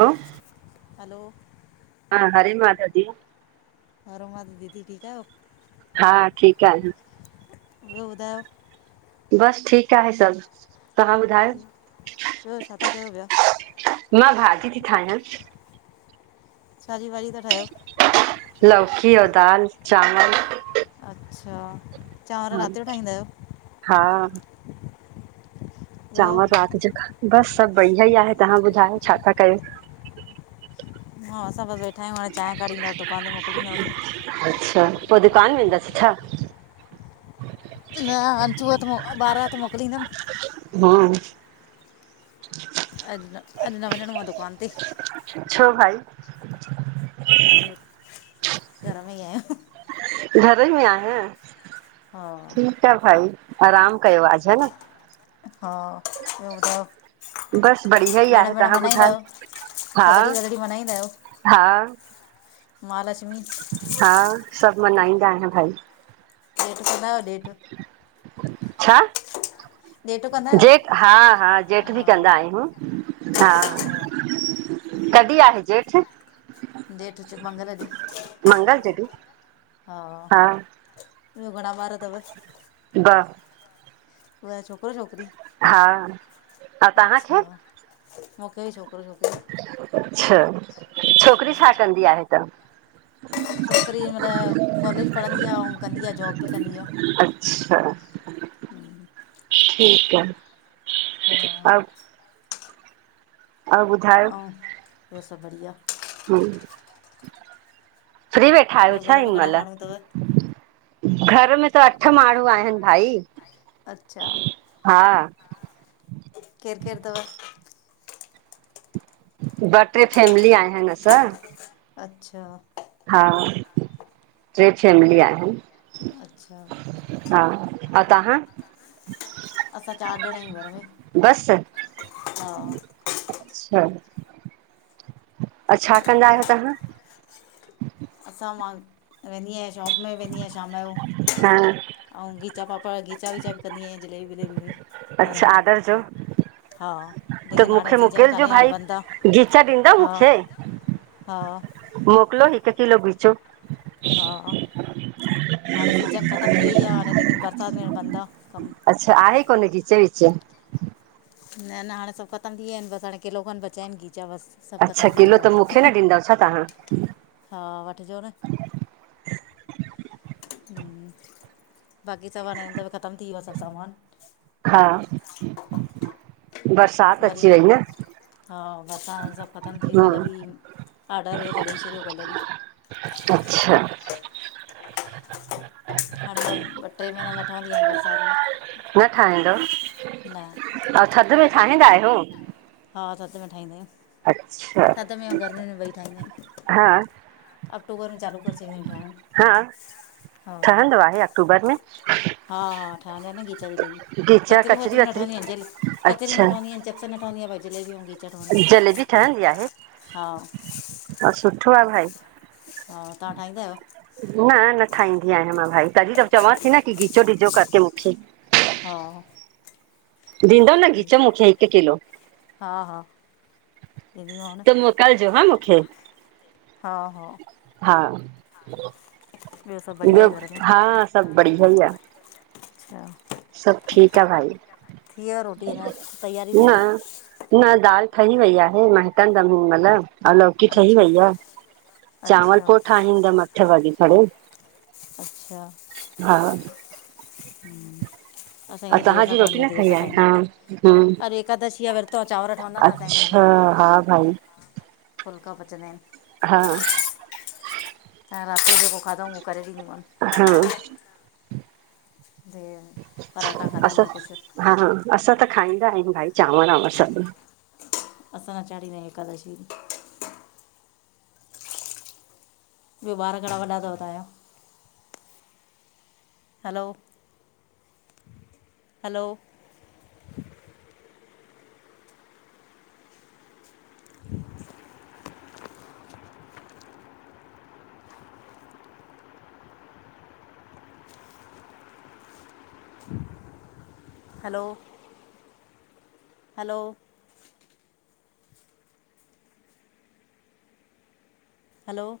ह् हैलो। हा, हरे माधव जी। हरो माधव दीदी, ठीकु आहियो? हा हाठीक आहियां। ॿियो ॿुधायो? बस ठीक आहे सब, तव्हां ॿुधायो? ॿियो छा था कयो पिया मां भाॼी थी ठायां। साॼी भाॼी था ठाहयो? लौकी और दाल चांवल अच्छा चांवर राति जो ठाहींदा आहियो हा ॿियो चांवर रात जो, बस सब बढ़िया ई आहे। तव्हां ॿुधायो छा था कयो? हा असां बस वेठा आहियूं, हाणे चाय काढींदासीं दुकान ते मोकलींदासीं। अच्छा, पो दुकान वेंदासीं छा? न हथों हथ, ॿारहं त मोकिलींदम हा अच्छा अॼु न वनरों आ दुकान ते? छो भाई? अॼ घर में ही आयो न घर में आहियां, हा ठीक आ भाई, आराम कयो अज है न। हा, ॿियो ॿुधायो? बस बढ़िया ही आहे, तव्हां ॿुधायो? हा थदड़ी वदड़ी मनाईंदा आयो? हा महालक्ष्मी हा सभ मनाईंदा आहिन न भाई। ॾे कंदा आयो ॾेढ? छा? [inaudible] आहियो जेठ हा हा ॼेठ भी हा कंदा आहियूं हा। अच्छा कॾी आ ॼेठ? ॼेठ च मंगल जो मंगल जॾहिं हा। ॿियो घणा ॿार थव? ॿ ॿ छोकरो छोकरी? हा ऐं तव्हांखे अच्छा मूंखे छोकरो छोकरी अच्छा, छोकरी छा कंदी आहे त? छोकरी मन कॉलेज पढ़ंदी आ, आऊं कंदी आ जॉब भी कंदी आ अच्छा ठीक आ हा ऐं ॿुधायो आऊं ॿियो सभ बढ़िया? ह, फ्री वेठा आयो ॿियो छा घर में इन घणा मेल? माण्हू अथव घर में त अठ माण्हू आहिन भाई। अच्छा, हा केर केर थव? ॿ टे फैमिलीय आहिन असां अच्छा हा टे फैमली आहिन। अच्छा हा अऊं तहां? असां चार ॼणा आयूं घर में। बस हा अच्छा अ छा कंदा आहियो तांह असां मां वेंदीयां जांब में वेंदीयां शाम जो हा ऐंऊ गीचा पापड़ गीचा वीचा ॿि कंदी आहिया जलेबी बीन में अच्छा आदर जो हा त लेकिन हाणे मूंखे सीजन मोकिलजो कान्हे हाणे भाई बंदि आहे गीचा ॾींदो हा मूंखे हा मोकिलियो हिकु किलो खींचो हा हाणे सीजन ख़तम थी वई आ हाणे लेकिन बरसाति में बंद आ कमु अच्छा आहे कोन खीच विच न न हाणे सभु ख़तम थी विया आहिनि बसि हाणे किलो खनि बचा आहिनि खीचा बसि सभु अच्छा ख़तमु थी वियो किलो त मूंखे सामान न ॾींदव छा तांह हा वठिजो न हम बाक़ी स ने त बि ख़तम थी व स सामान [unintelligible] हा बरसाति वरी अची वई न हा बरसां सभु ख़तमु थी वियो कल्ह हम्म बि ऑडर त ॾेई छॾियो कल्ह बि अचछा हाणे त ॿ ट्रे महीना न ठहंदी आहिनि बरसाति में न ठाहींदो न अ थधि में ठाहींदा आहियो हा थध में ठाहींदा आहियूं अच्छा थधि में ऐं गर्मी में ॿई ठाहींदायूं हा अक्टूबर में चालू करे छडिदायूं ठायिण ह ठहंदो आहे अक्टूबर में हा हा ठहंदा आहिनि न खीचा जलेबी गिचा कचरियूं कचरी वचरियूं न वचरी ठहंदीूं आहिनि जेल कचरियूं न अच्छा ठहंदीूं आहिनि चि नि ठाूंी भईिले हूंी [unintelligible] जलेबी ठहंदी आहे हा ह सुठो आहे भाई हा तांव्ह ठाहींदा आहियो न न ठाहींदी आहियां मां भाई तॾहिं त चवां थी न की गीचो डीजो करके मूंखे हा ॾींदो न खिचा मूंखे हिकु किलो हा हा ॾींदीमांव न त मोकिलजो हा मूंखे हा हा हा ॿियो सभु बढ़िया ब्यो आहे घर में हा सभ बढ़िया ई आ अच्छा सभु ठीकु आ भाई थी वियो रोटी अञा तयारी थी हले न न दालि ठही वई आहे मनंटंदमि हिन मल अ लौकी ठही अच्छा वई आहे चांवल अच्छा पो ठाहींदमि अठ वॻे कणे अच्छा हा असां जे ऐं धर इ देर सां तव्हांजी ढवंदी रोटी आ न देर खाई सां आहे ठाईंदा हा हम्म ऐन कल एकादशीया विर्त चांवर ठहंदा न असांजे घर में, अच्छा हा भाई फुलका पचंदा आहिनि। हा त राति जो जेको खाधऊं उहो करे ॾींदीमनि। हम्म हम्म, पराठा खाधायूं असां या कुझु हा असां त खाईंदा आहियूं भाई चांवर- वांवर सभु। असां न चाणींदा आहियूं एकादशी ॿियो ॿार घणा वॾा थव तव्हां जा? हलो, हलो हलो, हलो हलो